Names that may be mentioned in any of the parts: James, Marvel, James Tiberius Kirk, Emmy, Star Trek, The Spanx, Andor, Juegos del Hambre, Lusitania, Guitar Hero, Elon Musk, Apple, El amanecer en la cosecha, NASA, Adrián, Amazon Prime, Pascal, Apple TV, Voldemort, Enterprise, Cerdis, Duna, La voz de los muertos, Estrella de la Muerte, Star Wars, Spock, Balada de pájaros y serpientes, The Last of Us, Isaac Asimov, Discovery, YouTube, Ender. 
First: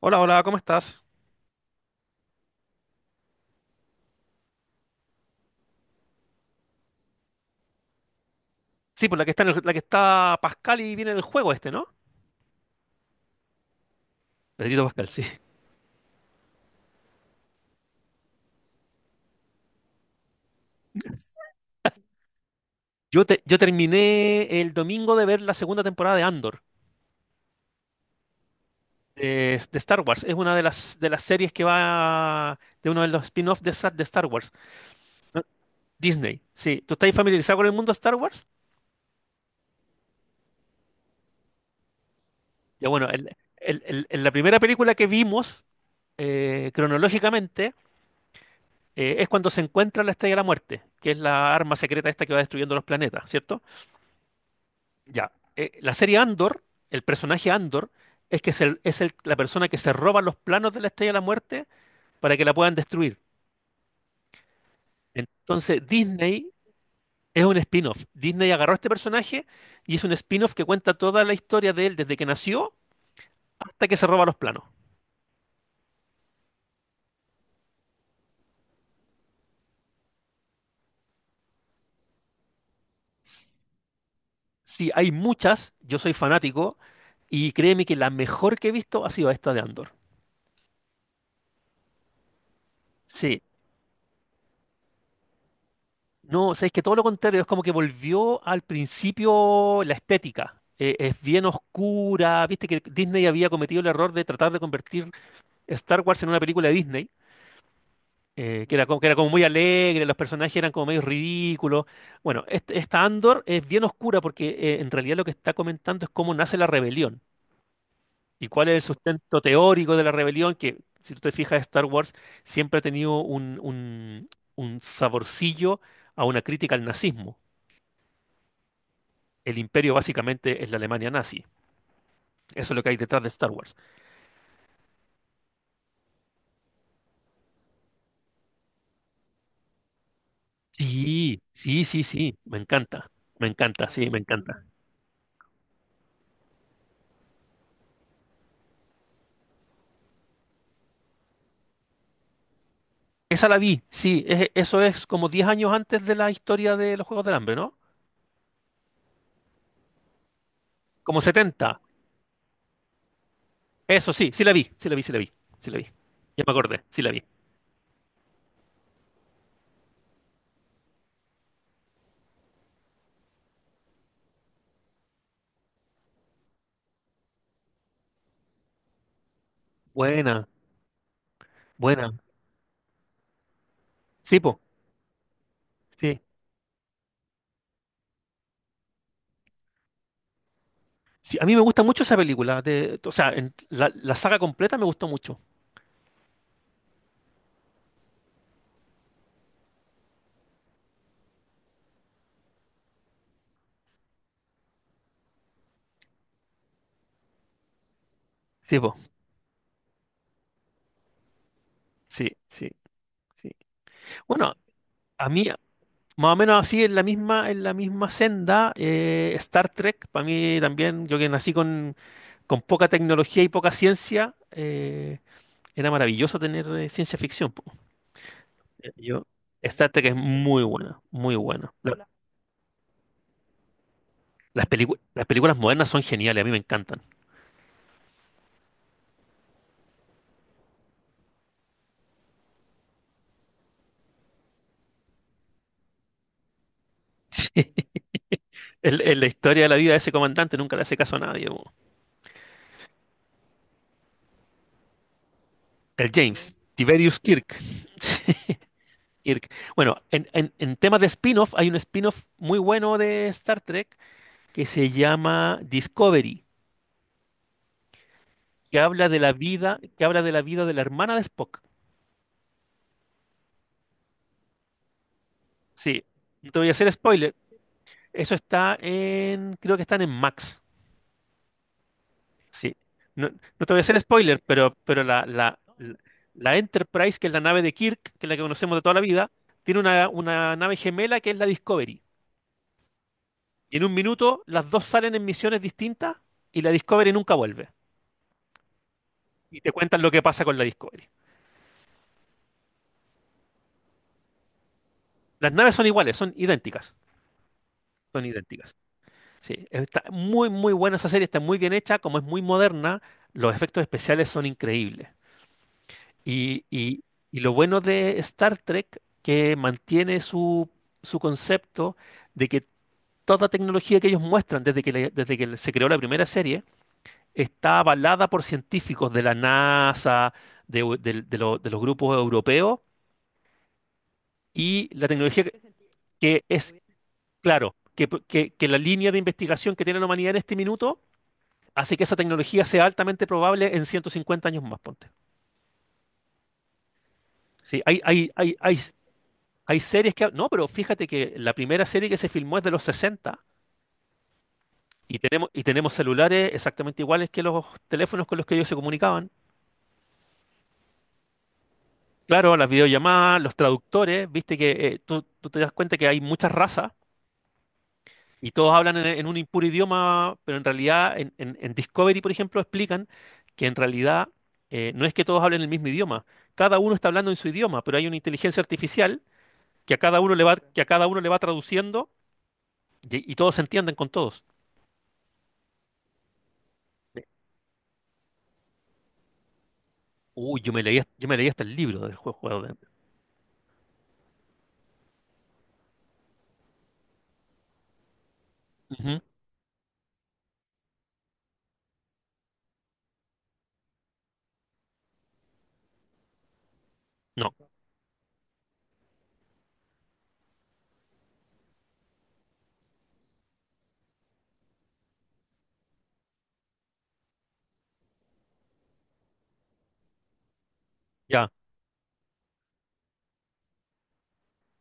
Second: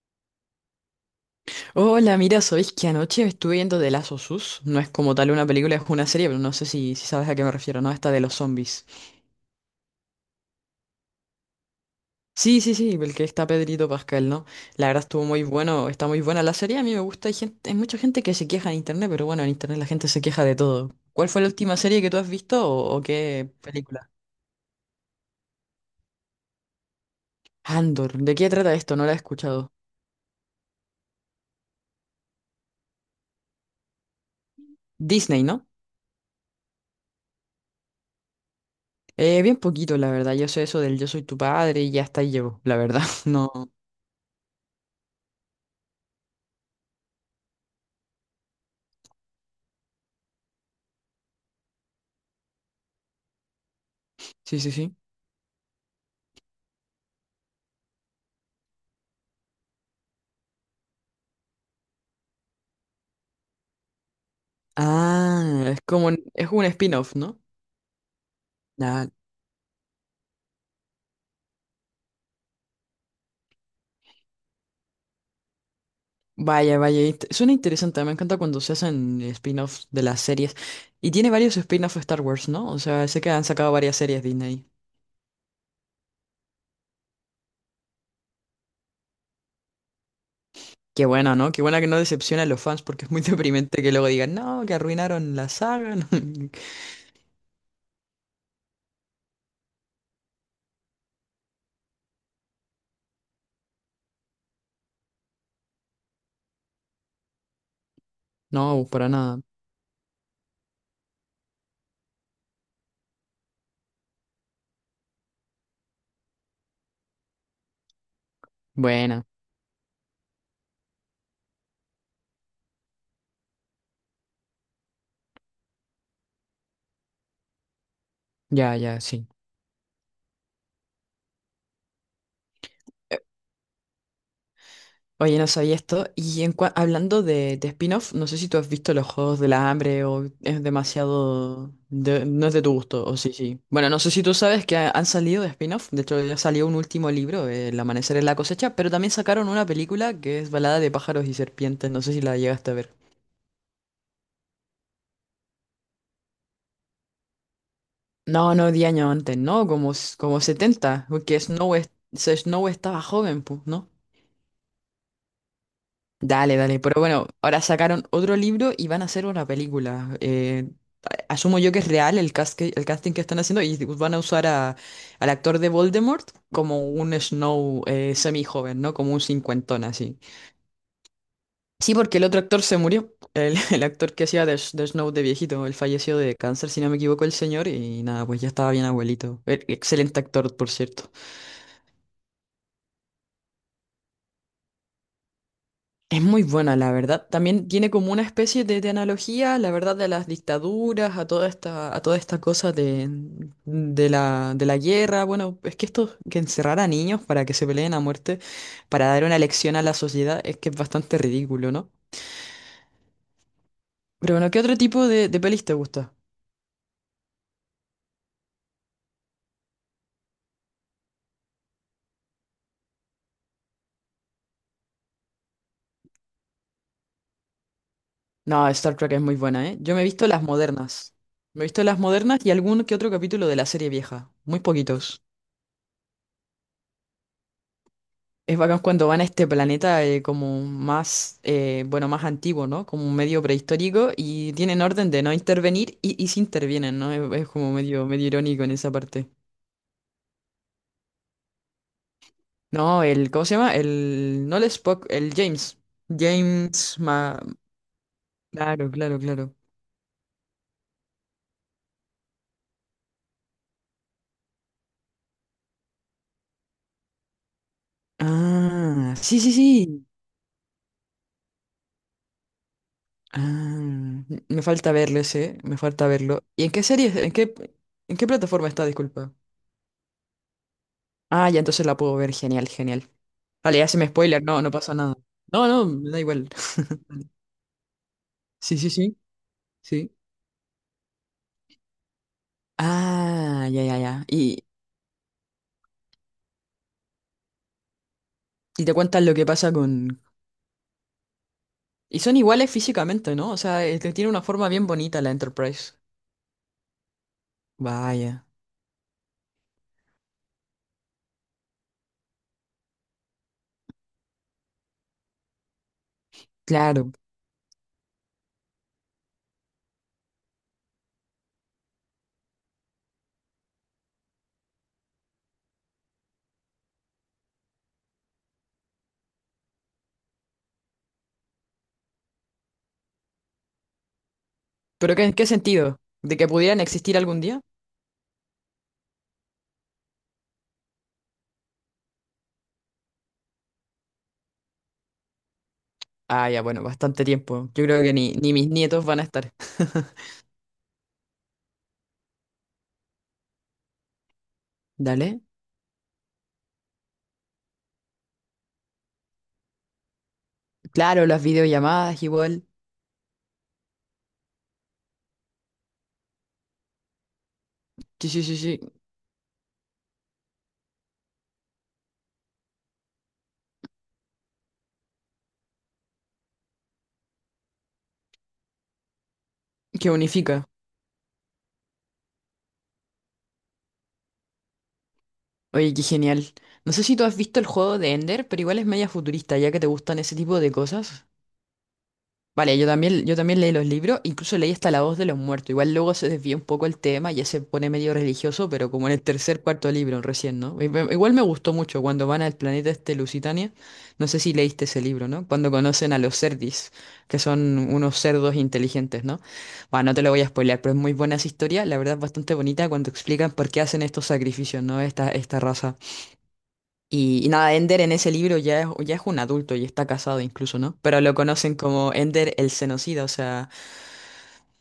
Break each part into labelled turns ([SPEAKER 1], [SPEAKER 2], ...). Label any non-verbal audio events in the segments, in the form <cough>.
[SPEAKER 1] Hola, hola, ¿cómo estás?
[SPEAKER 2] Hola, mira, ¿sabéis que anoche estuve viendo The Last of Us? No es como tal una película, es una serie, pero no sé si sabes a qué me refiero, ¿no? Esta de los zombies.
[SPEAKER 1] Sí, pues la que está la que está Pascal y viene en el juego este, ¿no?
[SPEAKER 2] Sí, sí, sí, el que está Pedrito Pascal, ¿no?
[SPEAKER 1] Pedrito
[SPEAKER 2] La verdad
[SPEAKER 1] Pascal, sí.
[SPEAKER 2] estuvo muy bueno, está muy buena la serie, a mí me gusta, hay mucha gente que se queja en internet, pero bueno, en internet la gente se queja de todo. ¿Cuál fue la última serie que tú has visto o
[SPEAKER 1] Yo, te-
[SPEAKER 2] qué
[SPEAKER 1] yo
[SPEAKER 2] película?
[SPEAKER 1] terminé el domingo de ver la segunda temporada de Andor,
[SPEAKER 2] Andor, ¿de qué trata esto? No la he
[SPEAKER 1] de,
[SPEAKER 2] escuchado.
[SPEAKER 1] de Star Wars. Es una de las series que va de uno de los spin-offs de Star Wars.
[SPEAKER 2] Disney,
[SPEAKER 1] ¿No?
[SPEAKER 2] ¿no?
[SPEAKER 1] Disney, sí. ¿Tú estás familiarizado con el mundo Star Wars?
[SPEAKER 2] Bien poquito, la verdad, yo sé eso del yo soy tu padre y ya hasta ahí llego, la
[SPEAKER 1] Ya
[SPEAKER 2] verdad,
[SPEAKER 1] bueno,
[SPEAKER 2] <laughs> no.
[SPEAKER 1] la primera película que vimos, cronológicamente, es cuando se encuentra la Estrella de la Muerte, que es la arma secreta esta que va destruyendo los planetas, ¿cierto?
[SPEAKER 2] Sí, sí, sí.
[SPEAKER 1] Ya. La serie Andor, el personaje Andor, es que es, la persona que se roba los planos de la Estrella de la Muerte para que la puedan destruir.
[SPEAKER 2] Ah, es
[SPEAKER 1] Entonces,
[SPEAKER 2] como, es
[SPEAKER 1] Disney
[SPEAKER 2] un spin-off, ¿no?
[SPEAKER 1] es un spin-off. Disney agarró a este
[SPEAKER 2] Ah,
[SPEAKER 1] personaje y es un spin-off que cuenta toda la historia de él desde que nació hasta que se roba los planos.
[SPEAKER 2] vaya, vaya, suena interesante, me encanta cuando se hacen spin-offs de las series. Y tiene varios spin-offs de Star Wars, ¿no? O sea, sé que han sacado varias series Disney.
[SPEAKER 1] Sí, hay muchas, yo soy fanático, y créeme que la mejor que he visto ha sido esta de Andor.
[SPEAKER 2] Qué bueno, ¿no? Qué buena que no decepciona a los fans porque es muy <laughs>
[SPEAKER 1] Sí.
[SPEAKER 2] deprimente que luego digan, no, que arruinaron la saga. <laughs>
[SPEAKER 1] No, o sea, es que todo lo contrario, es como que volvió al principio la estética. Es bien oscura, viste que Disney había cometido el error de tratar de convertir Star Wars en una película de Disney, que
[SPEAKER 2] No,
[SPEAKER 1] era como, que
[SPEAKER 2] para
[SPEAKER 1] era como
[SPEAKER 2] nada.
[SPEAKER 1] muy alegre, los personajes eran como medio ridículos. Bueno, esta Andor es bien oscura porque en realidad lo que está comentando es cómo nace la rebelión y cuál es el
[SPEAKER 2] Buena,
[SPEAKER 1] sustento teórico de la rebelión, que si tú te fijas, Star Wars siempre ha tenido un saborcillo a una crítica al nazismo.
[SPEAKER 2] ya, ya, sí.
[SPEAKER 1] El imperio básicamente es la Alemania nazi. Eso es lo que hay detrás de Star Wars.
[SPEAKER 2] Oye, no sabía esto. Y en hablando de spin-off, no sé si tú has visto los Juegos del Hambre o es
[SPEAKER 1] Sí,
[SPEAKER 2] demasiado,
[SPEAKER 1] sí, sí, sí,
[SPEAKER 2] no es de tu gusto, o sí,
[SPEAKER 1] me
[SPEAKER 2] sí.
[SPEAKER 1] encanta,
[SPEAKER 2] Bueno, no
[SPEAKER 1] sí,
[SPEAKER 2] sé
[SPEAKER 1] me
[SPEAKER 2] si tú
[SPEAKER 1] encanta.
[SPEAKER 2] sabes que han salido de spin-off. De hecho, ya salió un último libro, El amanecer en la cosecha, pero también sacaron una película que es Balada de pájaros y serpientes. No sé si la llegaste a ver.
[SPEAKER 1] Esa la vi, sí, eso es como 10 años antes de la historia de los Juegos del Hambre, ¿no?
[SPEAKER 2] No, no, 10 años antes, no, como 70
[SPEAKER 1] Como
[SPEAKER 2] porque Snow,
[SPEAKER 1] 70.
[SPEAKER 2] es- se- Snow estaba joven, pues, ¿no?
[SPEAKER 1] Eso sí, sí la vi, sí la vi, sí la vi, sí la vi. Ya me
[SPEAKER 2] Dale, dale.
[SPEAKER 1] acordé,
[SPEAKER 2] Pero
[SPEAKER 1] sí la vi.
[SPEAKER 2] bueno, ahora sacaron otro libro y van a hacer una película. Asumo yo que es real el, casting que están haciendo y van a usar al actor de Voldemort como un Snow semi-joven, ¿no? Como un cincuentón así.
[SPEAKER 1] Buena,
[SPEAKER 2] Sí,
[SPEAKER 1] buena.
[SPEAKER 2] porque el otro actor se murió. El, <laughs> el actor que
[SPEAKER 1] Sí,
[SPEAKER 2] hacía de,
[SPEAKER 1] po,
[SPEAKER 2] S- de Snow de viejito. Él falleció
[SPEAKER 1] sí.
[SPEAKER 2] de cáncer, si no me equivoco, el señor. Y nada, pues ya estaba bien abuelito. Excelente actor, por cierto.
[SPEAKER 1] Sí, a mí me gusta mucho esa película, de, o sea, la saga completa me gustó mucho.
[SPEAKER 2] Es muy buena, la verdad. También tiene como una especie de analogía, la verdad, de las dictaduras, a toda esta cosa de la guerra. Bueno, es que esto, que encerrar a niños para que se peleen a muerte,
[SPEAKER 1] Sí, po,
[SPEAKER 2] para dar una lección a la sociedad, es que es bastante ridículo, ¿no?
[SPEAKER 1] sí, sí, sí.
[SPEAKER 2] Pero bueno,
[SPEAKER 1] Bueno,
[SPEAKER 2] ¿qué otro tipo
[SPEAKER 1] a
[SPEAKER 2] de
[SPEAKER 1] mí,
[SPEAKER 2] pelis te gusta?
[SPEAKER 1] más o menos así, en la misma senda, Star Trek, para mí también, yo que nací con poca tecnología y poca ciencia, era maravilloso tener ciencia ficción, po.
[SPEAKER 2] No, Star Trek es
[SPEAKER 1] Yo,
[SPEAKER 2] muy buena, ¿eh?
[SPEAKER 1] Star
[SPEAKER 2] Yo me he
[SPEAKER 1] Trek es
[SPEAKER 2] visto las
[SPEAKER 1] muy buena,
[SPEAKER 2] modernas.
[SPEAKER 1] muy
[SPEAKER 2] Me he
[SPEAKER 1] buena.
[SPEAKER 2] visto las
[SPEAKER 1] La-
[SPEAKER 2] modernas y algún que otro capítulo de la serie vieja. Muy
[SPEAKER 1] las pelicu-
[SPEAKER 2] poquitos.
[SPEAKER 1] las películas modernas son geniales, a mí me encantan.
[SPEAKER 2] Es bacán cuando van a este planeta como más, bueno, más antiguo, ¿no? Como un medio prehistórico y tienen orden de no intervenir y sí intervienen, ¿no?
[SPEAKER 1] <laughs>
[SPEAKER 2] Es como
[SPEAKER 1] Sí,
[SPEAKER 2] medio irónico en esa
[SPEAKER 1] la
[SPEAKER 2] parte.
[SPEAKER 1] historia de la vida de ese comandante nunca le hace caso a nadie, po.
[SPEAKER 2] No, el, ¿cómo se llama? El, no el Spock, el James.
[SPEAKER 1] El James,
[SPEAKER 2] James
[SPEAKER 1] Tiberius
[SPEAKER 2] Ma...
[SPEAKER 1] Kirk.
[SPEAKER 2] Claro, claro,
[SPEAKER 1] <laughs> Kirk.
[SPEAKER 2] claro.
[SPEAKER 1] Bueno, en temas de spin-off, hay un spin-off muy bueno de Star Trek que se llama Discovery, que habla
[SPEAKER 2] Ah,
[SPEAKER 1] de la
[SPEAKER 2] sí, sí,
[SPEAKER 1] vida, que
[SPEAKER 2] sí.
[SPEAKER 1] habla de la vida de la hermana de Spock.
[SPEAKER 2] Ah, me falta verlo ese, me
[SPEAKER 1] Sí,
[SPEAKER 2] falta verlo.
[SPEAKER 1] no te
[SPEAKER 2] ¿Y
[SPEAKER 1] voy a
[SPEAKER 2] en qué
[SPEAKER 1] hacer
[SPEAKER 2] serie,
[SPEAKER 1] spoiler.
[SPEAKER 2] en qué
[SPEAKER 1] Eso
[SPEAKER 2] plataforma
[SPEAKER 1] está
[SPEAKER 2] está, disculpa?
[SPEAKER 1] en, creo que están en Max.
[SPEAKER 2] Ah, ya entonces la puedo ver. Genial,
[SPEAKER 1] Sí.
[SPEAKER 2] genial.
[SPEAKER 1] No, no te voy
[SPEAKER 2] Vale,
[SPEAKER 1] a
[SPEAKER 2] ya se
[SPEAKER 1] hacer
[SPEAKER 2] me
[SPEAKER 1] spoiler,
[SPEAKER 2] spoiler. No, no
[SPEAKER 1] pero,
[SPEAKER 2] pasa
[SPEAKER 1] pero
[SPEAKER 2] nada.
[SPEAKER 1] la, la,
[SPEAKER 2] No, no,
[SPEAKER 1] la-
[SPEAKER 2] me da igual.
[SPEAKER 1] la- Enterprise,
[SPEAKER 2] <laughs>
[SPEAKER 1] que es la nave de Kirk, que es la que conocemos
[SPEAKER 2] Sí,
[SPEAKER 1] de
[SPEAKER 2] sí,
[SPEAKER 1] toda la
[SPEAKER 2] sí.
[SPEAKER 1] vida, tiene una,
[SPEAKER 2] Sí.
[SPEAKER 1] una nave gemela que es la Discovery.
[SPEAKER 2] Ah,
[SPEAKER 1] Y
[SPEAKER 2] ya,
[SPEAKER 1] en un
[SPEAKER 2] ya, ya.
[SPEAKER 1] minuto
[SPEAKER 2] Y,
[SPEAKER 1] las dos salen en misiones distintas y la Discovery nunca vuelve.
[SPEAKER 2] y te cuentan lo que
[SPEAKER 1] Y te
[SPEAKER 2] pasa
[SPEAKER 1] cuentan lo que
[SPEAKER 2] con...
[SPEAKER 1] pasa con la Discovery.
[SPEAKER 2] Y son iguales físicamente, ¿no? O sea, tiene una forma bien bonita la
[SPEAKER 1] Las naves son
[SPEAKER 2] Enterprise.
[SPEAKER 1] iguales, son idénticas. Son
[SPEAKER 2] Vaya.
[SPEAKER 1] idénticas. Sí, está muy, muy buena esa serie, está muy bien hecha, como es muy moderna, los efectos especiales son increíbles. Y, y-
[SPEAKER 2] Claro.
[SPEAKER 1] y lo bueno de Star Trek, que mantiene su, su concepto, de que toda tecnología que ellos muestran desde que se creó la primera serie está avalada por científicos de la NASA, de, u- del- de lo- de los grupos europeos, y la
[SPEAKER 2] ¿Pero en
[SPEAKER 1] tecnología
[SPEAKER 2] qué sentido? ¿De
[SPEAKER 1] que
[SPEAKER 2] que
[SPEAKER 1] es,
[SPEAKER 2] pudieran existir algún día?
[SPEAKER 1] claro, que la línea de investigación que tiene la humanidad en este minuto. Así que esa tecnología sea altamente probable en 150 años más, ponte.
[SPEAKER 2] Ah, ya, bueno, bastante tiempo.
[SPEAKER 1] Sí,
[SPEAKER 2] Yo
[SPEAKER 1] hay,
[SPEAKER 2] creo que
[SPEAKER 1] hay,
[SPEAKER 2] ni
[SPEAKER 1] hay,
[SPEAKER 2] mis
[SPEAKER 1] hay,
[SPEAKER 2] nietos van a estar.
[SPEAKER 1] hay series que. No, pero fíjate que la primera serie que se filmó es de los 60,
[SPEAKER 2] <laughs> Dale.
[SPEAKER 1] y tenemos celulares exactamente iguales que los teléfonos con los que ellos se comunicaban.
[SPEAKER 2] Claro, las videollamadas
[SPEAKER 1] Claro,
[SPEAKER 2] igual.
[SPEAKER 1] las videollamadas, los traductores, viste que, tú te das cuenta que hay muchas razas
[SPEAKER 2] Sí, sí,
[SPEAKER 1] y
[SPEAKER 2] sí,
[SPEAKER 1] todos
[SPEAKER 2] sí.
[SPEAKER 1] hablan en un impuro idioma, pero en realidad en, en Discovery, por ejemplo, explican que en realidad, no es que todos hablen el mismo idioma, cada uno está hablando en su idioma, pero hay una inteligencia artificial que a
[SPEAKER 2] Que
[SPEAKER 1] cada uno le va,
[SPEAKER 2] unifica.
[SPEAKER 1] que a cada uno le va traduciendo, y todos se entienden con todos.
[SPEAKER 2] Oye, qué genial. No sé si tú has visto el juego de Ender, pero igual es media futurista, ya que te gustan ese tipo
[SPEAKER 1] Uy, yo
[SPEAKER 2] de
[SPEAKER 1] me leí,
[SPEAKER 2] cosas.
[SPEAKER 1] yo me leí hasta el libro del juego, juego de.
[SPEAKER 2] Vale, yo también leí los libros, incluso leí hasta La voz de los muertos. Igual luego se desvía un poco el tema, ya se pone medio religioso, pero como en
[SPEAKER 1] Ujú.
[SPEAKER 2] el tercer, cuarto libro recién, ¿no? Igual me gustó mucho cuando van al planeta este Lusitania. No sé si leíste ese libro, ¿no? Cuando conocen a los Cerdis, que
[SPEAKER 1] No,
[SPEAKER 2] son unos cerdos inteligentes, ¿no? Bueno, no te lo voy a spoilear, pero es muy buena esa historia, la verdad es bastante bonita cuando explican por qué hacen estos sacrificios, ¿no? Esta raza. Y nada, Ender en ese libro ya es un adulto y está casado incluso, ¿no? Pero lo
[SPEAKER 1] ya.
[SPEAKER 2] conocen como Ender el genocida, o sea,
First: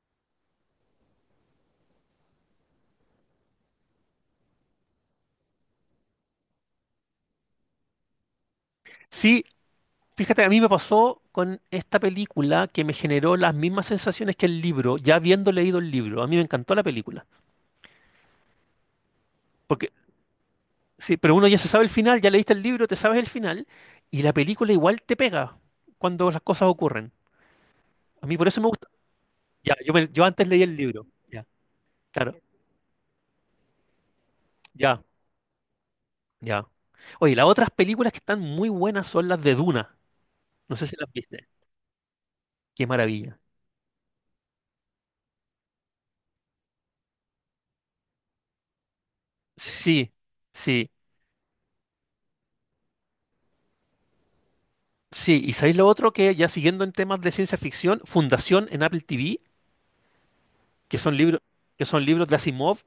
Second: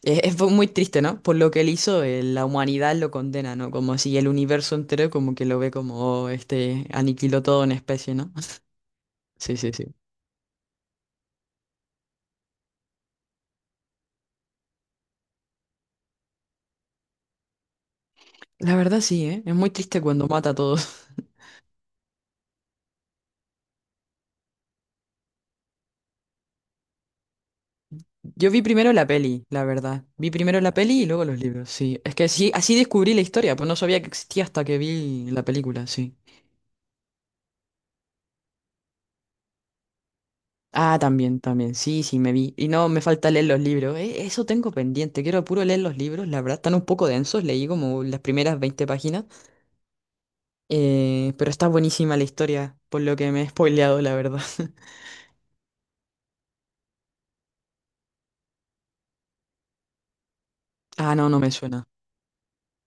[SPEAKER 2] es muy triste, ¿no? Por lo que él hizo, la humanidad lo condena, ¿no? Como si el universo entero como que lo ve como, "Oh, este, aniquiló todo una especie, ¿no? <laughs>
[SPEAKER 1] Sí,
[SPEAKER 2] Sí, sí, sí.
[SPEAKER 1] fíjate, a mí me pasó con esta película que me generó las mismas sensaciones que el libro, ya habiendo leído el libro. A mí me encantó la película.
[SPEAKER 2] La verdad sí, ¿eh? Es muy
[SPEAKER 1] Porque,
[SPEAKER 2] triste cuando mata a todos.
[SPEAKER 1] sí, pero uno ya se sabe el final, ya leíste el libro, te sabes el final, y la película igual te pega cuando las cosas ocurren. A
[SPEAKER 2] <laughs>
[SPEAKER 1] mí por
[SPEAKER 2] Yo
[SPEAKER 1] eso
[SPEAKER 2] vi
[SPEAKER 1] me gusta.
[SPEAKER 2] primero la peli, la
[SPEAKER 1] Ya, yo,
[SPEAKER 2] verdad.
[SPEAKER 1] yo
[SPEAKER 2] Vi
[SPEAKER 1] antes
[SPEAKER 2] primero
[SPEAKER 1] leí
[SPEAKER 2] la
[SPEAKER 1] el
[SPEAKER 2] peli y
[SPEAKER 1] libro.
[SPEAKER 2] luego los
[SPEAKER 1] Ya,
[SPEAKER 2] libros, sí. Es que
[SPEAKER 1] claro.
[SPEAKER 2] sí, así descubrí la historia, pues no sabía que existía hasta que
[SPEAKER 1] Ya.
[SPEAKER 2] vi la película, sí.
[SPEAKER 1] Ya. Oye, las otras películas que están muy buenas son las de Duna. No sé si
[SPEAKER 2] Ah,
[SPEAKER 1] las
[SPEAKER 2] también,
[SPEAKER 1] viste.
[SPEAKER 2] también. Sí, sí, me vi. Y
[SPEAKER 1] Qué
[SPEAKER 2] no, me falta
[SPEAKER 1] maravilla.
[SPEAKER 2] leer los libros. Eso tengo pendiente. Quiero puro leer los libros. La verdad, están un poco densos. Leí como las primeras 20 páginas.
[SPEAKER 1] Sí, sí,
[SPEAKER 2] Pero está buenísima la historia, por lo que me he spoileado, la verdad. <laughs>
[SPEAKER 1] sí. ¿Y sabéis lo otro, que ya, siguiendo en temas de ciencia ficción, Fundación en Apple TV, que son
[SPEAKER 2] Ah, no, no
[SPEAKER 1] libros,
[SPEAKER 2] me
[SPEAKER 1] que
[SPEAKER 2] suena.
[SPEAKER 1] son libros de Asimov?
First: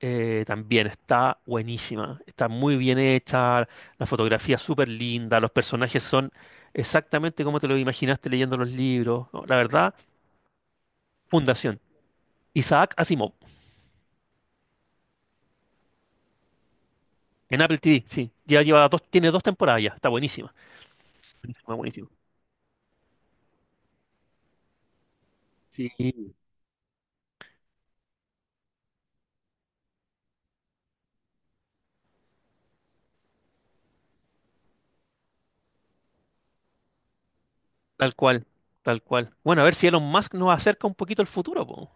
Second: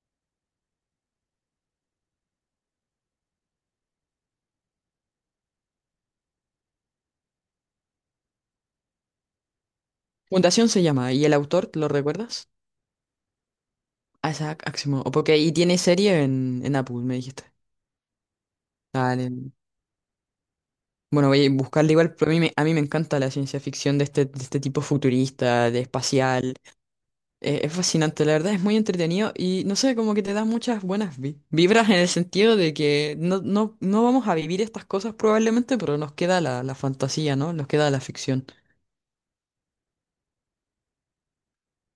[SPEAKER 1] También está buenísima. Está muy bien hecha, la fotografía es súper linda, los personajes son exactamente como te lo imaginaste leyendo los libros. No, la verdad,
[SPEAKER 2] Fundación se llama. ¿Y el autor,
[SPEAKER 1] Fundación.
[SPEAKER 2] lo recuerdas?
[SPEAKER 1] Isaac Asimov,
[SPEAKER 2] Ah, Isaac Asimov. O porque y tiene serie en, Apple, me dijiste.
[SPEAKER 1] en Apple TV, sí. Ya lleva dos, tiene dos
[SPEAKER 2] Dale.
[SPEAKER 1] temporadas ya, está buenísima.
[SPEAKER 2] Bueno, voy a
[SPEAKER 1] Buenísimo,
[SPEAKER 2] buscarla
[SPEAKER 1] buenísimo.
[SPEAKER 2] igual, pero a mí me encanta la ciencia ficción de este tipo futurista, de
[SPEAKER 1] Sí.
[SPEAKER 2] espacial. Es fascinante, la verdad es muy entretenido y no sé, como que te da muchas buenas vibras en el sentido de que no vamos a vivir estas cosas probablemente, pero nos queda la fantasía, ¿no? Nos queda la
[SPEAKER 1] Tal cual,
[SPEAKER 2] ficción.
[SPEAKER 1] tal cual. Bueno, a ver si Elon Musk nos acerca un poquito al futuro, po.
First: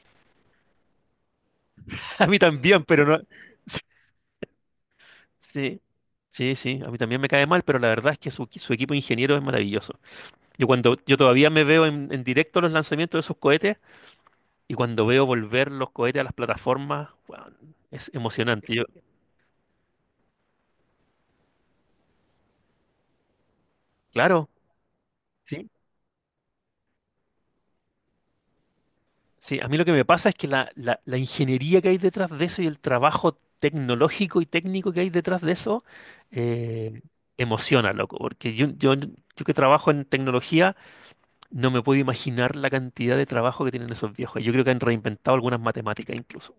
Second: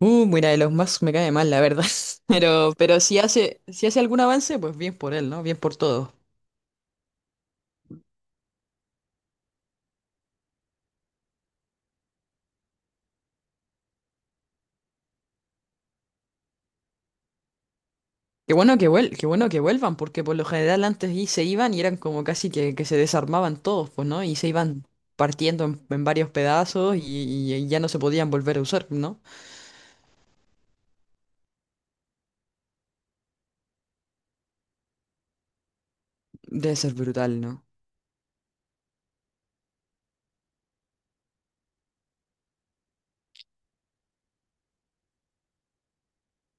[SPEAKER 2] Mira, Elon Musk me cae mal, la verdad.
[SPEAKER 1] <laughs> A
[SPEAKER 2] <laughs>
[SPEAKER 1] mí
[SPEAKER 2] Pero,
[SPEAKER 1] también,
[SPEAKER 2] pero
[SPEAKER 1] pero no.
[SPEAKER 2] si hace algún avance, pues bien por él, ¿no? Bien por
[SPEAKER 1] Sí,
[SPEAKER 2] todos.
[SPEAKER 1] sí, sí. A mí también me cae mal, pero la verdad es que su equipo de ingenieros es maravilloso. Yo, cuando yo todavía me veo en directo los lanzamientos de sus cohetes y cuando veo volver los cohetes a las plataformas, weón, es emocionante. Yo,
[SPEAKER 2] Qué bueno que vuelvan, porque por lo general antes y se iban y eran como casi que se desarmaban todos, pues, ¿no? Y se
[SPEAKER 1] claro.
[SPEAKER 2] iban partiendo
[SPEAKER 1] Sí.
[SPEAKER 2] en varios pedazos y ya no se podían volver a usar, ¿no?
[SPEAKER 1] Sí, a mí lo que me pasa es que la ingeniería que hay detrás de eso, y el trabajo tecnológico y técnico que hay detrás de eso,
[SPEAKER 2] Debe ser
[SPEAKER 1] eh,
[SPEAKER 2] brutal, ¿no?
[SPEAKER 1] emociona, loco, porque yo que trabajo en tecnología no me puedo imaginar la cantidad de trabajo que tienen esos viejos. Yo creo que han reinventado algunas matemáticas incluso.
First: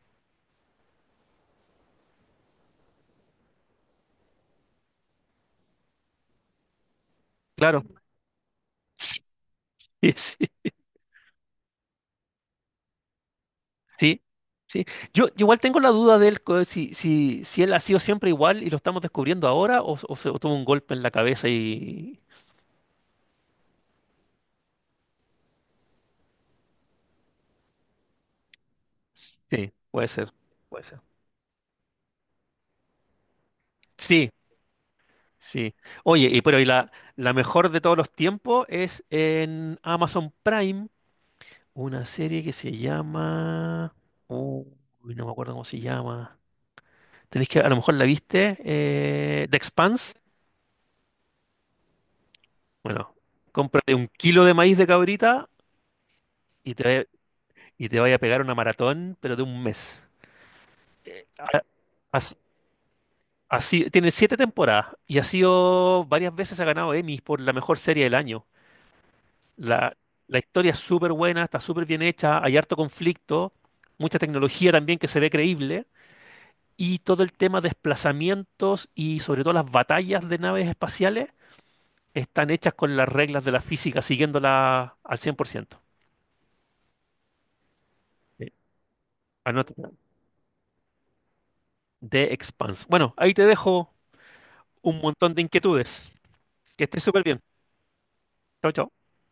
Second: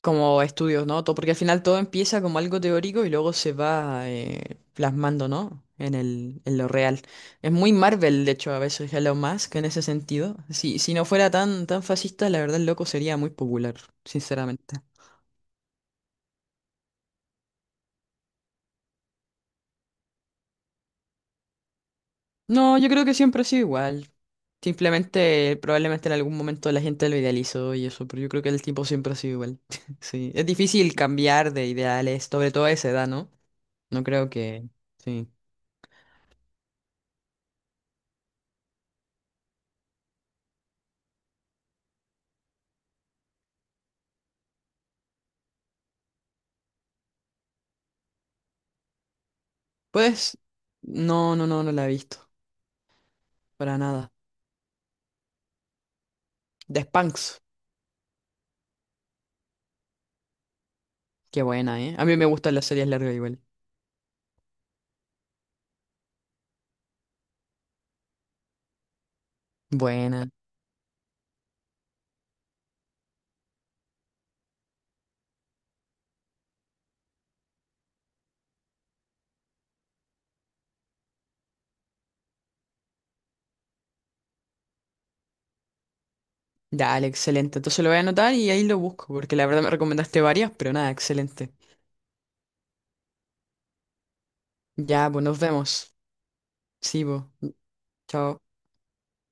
[SPEAKER 2] Como estudios, ¿no? Todo, porque al final todo empieza como algo teórico y luego se va plasmando, ¿no? En lo real. Es muy
[SPEAKER 1] Claro.
[SPEAKER 2] Marvel, de hecho, a veces
[SPEAKER 1] <laughs>
[SPEAKER 2] Elon Musk en ese
[SPEAKER 1] Sí,
[SPEAKER 2] sentido.
[SPEAKER 1] sí,
[SPEAKER 2] Si no fuera tan, tan fascista, la verdad el loco sería muy popular,
[SPEAKER 1] sí.
[SPEAKER 2] sinceramente.
[SPEAKER 1] Yo igual tengo la duda de él, si él ha sido siempre igual y lo estamos descubriendo ahora, o se o tuvo un golpe en la cabeza y.
[SPEAKER 2] No, yo creo que siempre ha sido igual. Simplemente, probablemente en algún momento la gente lo idealizó y eso, pero yo creo que el tiempo siempre ha sido igual.
[SPEAKER 1] Sí,
[SPEAKER 2] <laughs>
[SPEAKER 1] puede ser,
[SPEAKER 2] Sí, es
[SPEAKER 1] puede
[SPEAKER 2] difícil
[SPEAKER 1] ser.
[SPEAKER 2] cambiar de ideales, sobre todo a esa edad, ¿no? No creo
[SPEAKER 1] Sí.
[SPEAKER 2] que... Sí.
[SPEAKER 1] Sí. Oye, la mejor de todos los tiempos es en Amazon Prime, una serie que se llama. Uy, no me acuerdo cómo se llama. Tenéis que, a lo mejor la viste, The Expanse.
[SPEAKER 2] Pues, no, no, no, no la he visto.
[SPEAKER 1] Bueno,
[SPEAKER 2] Para
[SPEAKER 1] cómprate un
[SPEAKER 2] nada.
[SPEAKER 1] kilo de maíz de cabrita y
[SPEAKER 2] The
[SPEAKER 1] te, vaya-
[SPEAKER 2] Spanx.
[SPEAKER 1] y te vaya a pegar una maratón, pero de un mes.
[SPEAKER 2] Qué
[SPEAKER 1] Ah,
[SPEAKER 2] buena, ¿eh? A mí me
[SPEAKER 1] as-
[SPEAKER 2] gustan las series largas igual.
[SPEAKER 1] Así, tiene siete temporadas y ha sido varias veces ha ganado Emmys por la mejor serie del año. La,
[SPEAKER 2] Buena.
[SPEAKER 1] la historia es súper buena, está súper bien hecha, hay harto conflicto, mucha tecnología también que se ve creíble, y todo el tema de desplazamientos y sobre todo las batallas de naves espaciales están hechas con las reglas de la física, siguiéndola al 100%.
[SPEAKER 2] Dale, excelente. Entonces lo voy a anotar y
[SPEAKER 1] Sí.
[SPEAKER 2] ahí lo busco, porque la verdad me
[SPEAKER 1] Anota.
[SPEAKER 2] recomendaste varias, pero nada, excelente.
[SPEAKER 1] The Expanse. Bueno, ahí te dejo un
[SPEAKER 2] Ya, pues
[SPEAKER 1] montón
[SPEAKER 2] nos
[SPEAKER 1] de
[SPEAKER 2] vemos.
[SPEAKER 1] inquietudes. Que estés
[SPEAKER 2] Sí,
[SPEAKER 1] súper bien.
[SPEAKER 2] pues. Chao.
[SPEAKER 1] Chao, chao.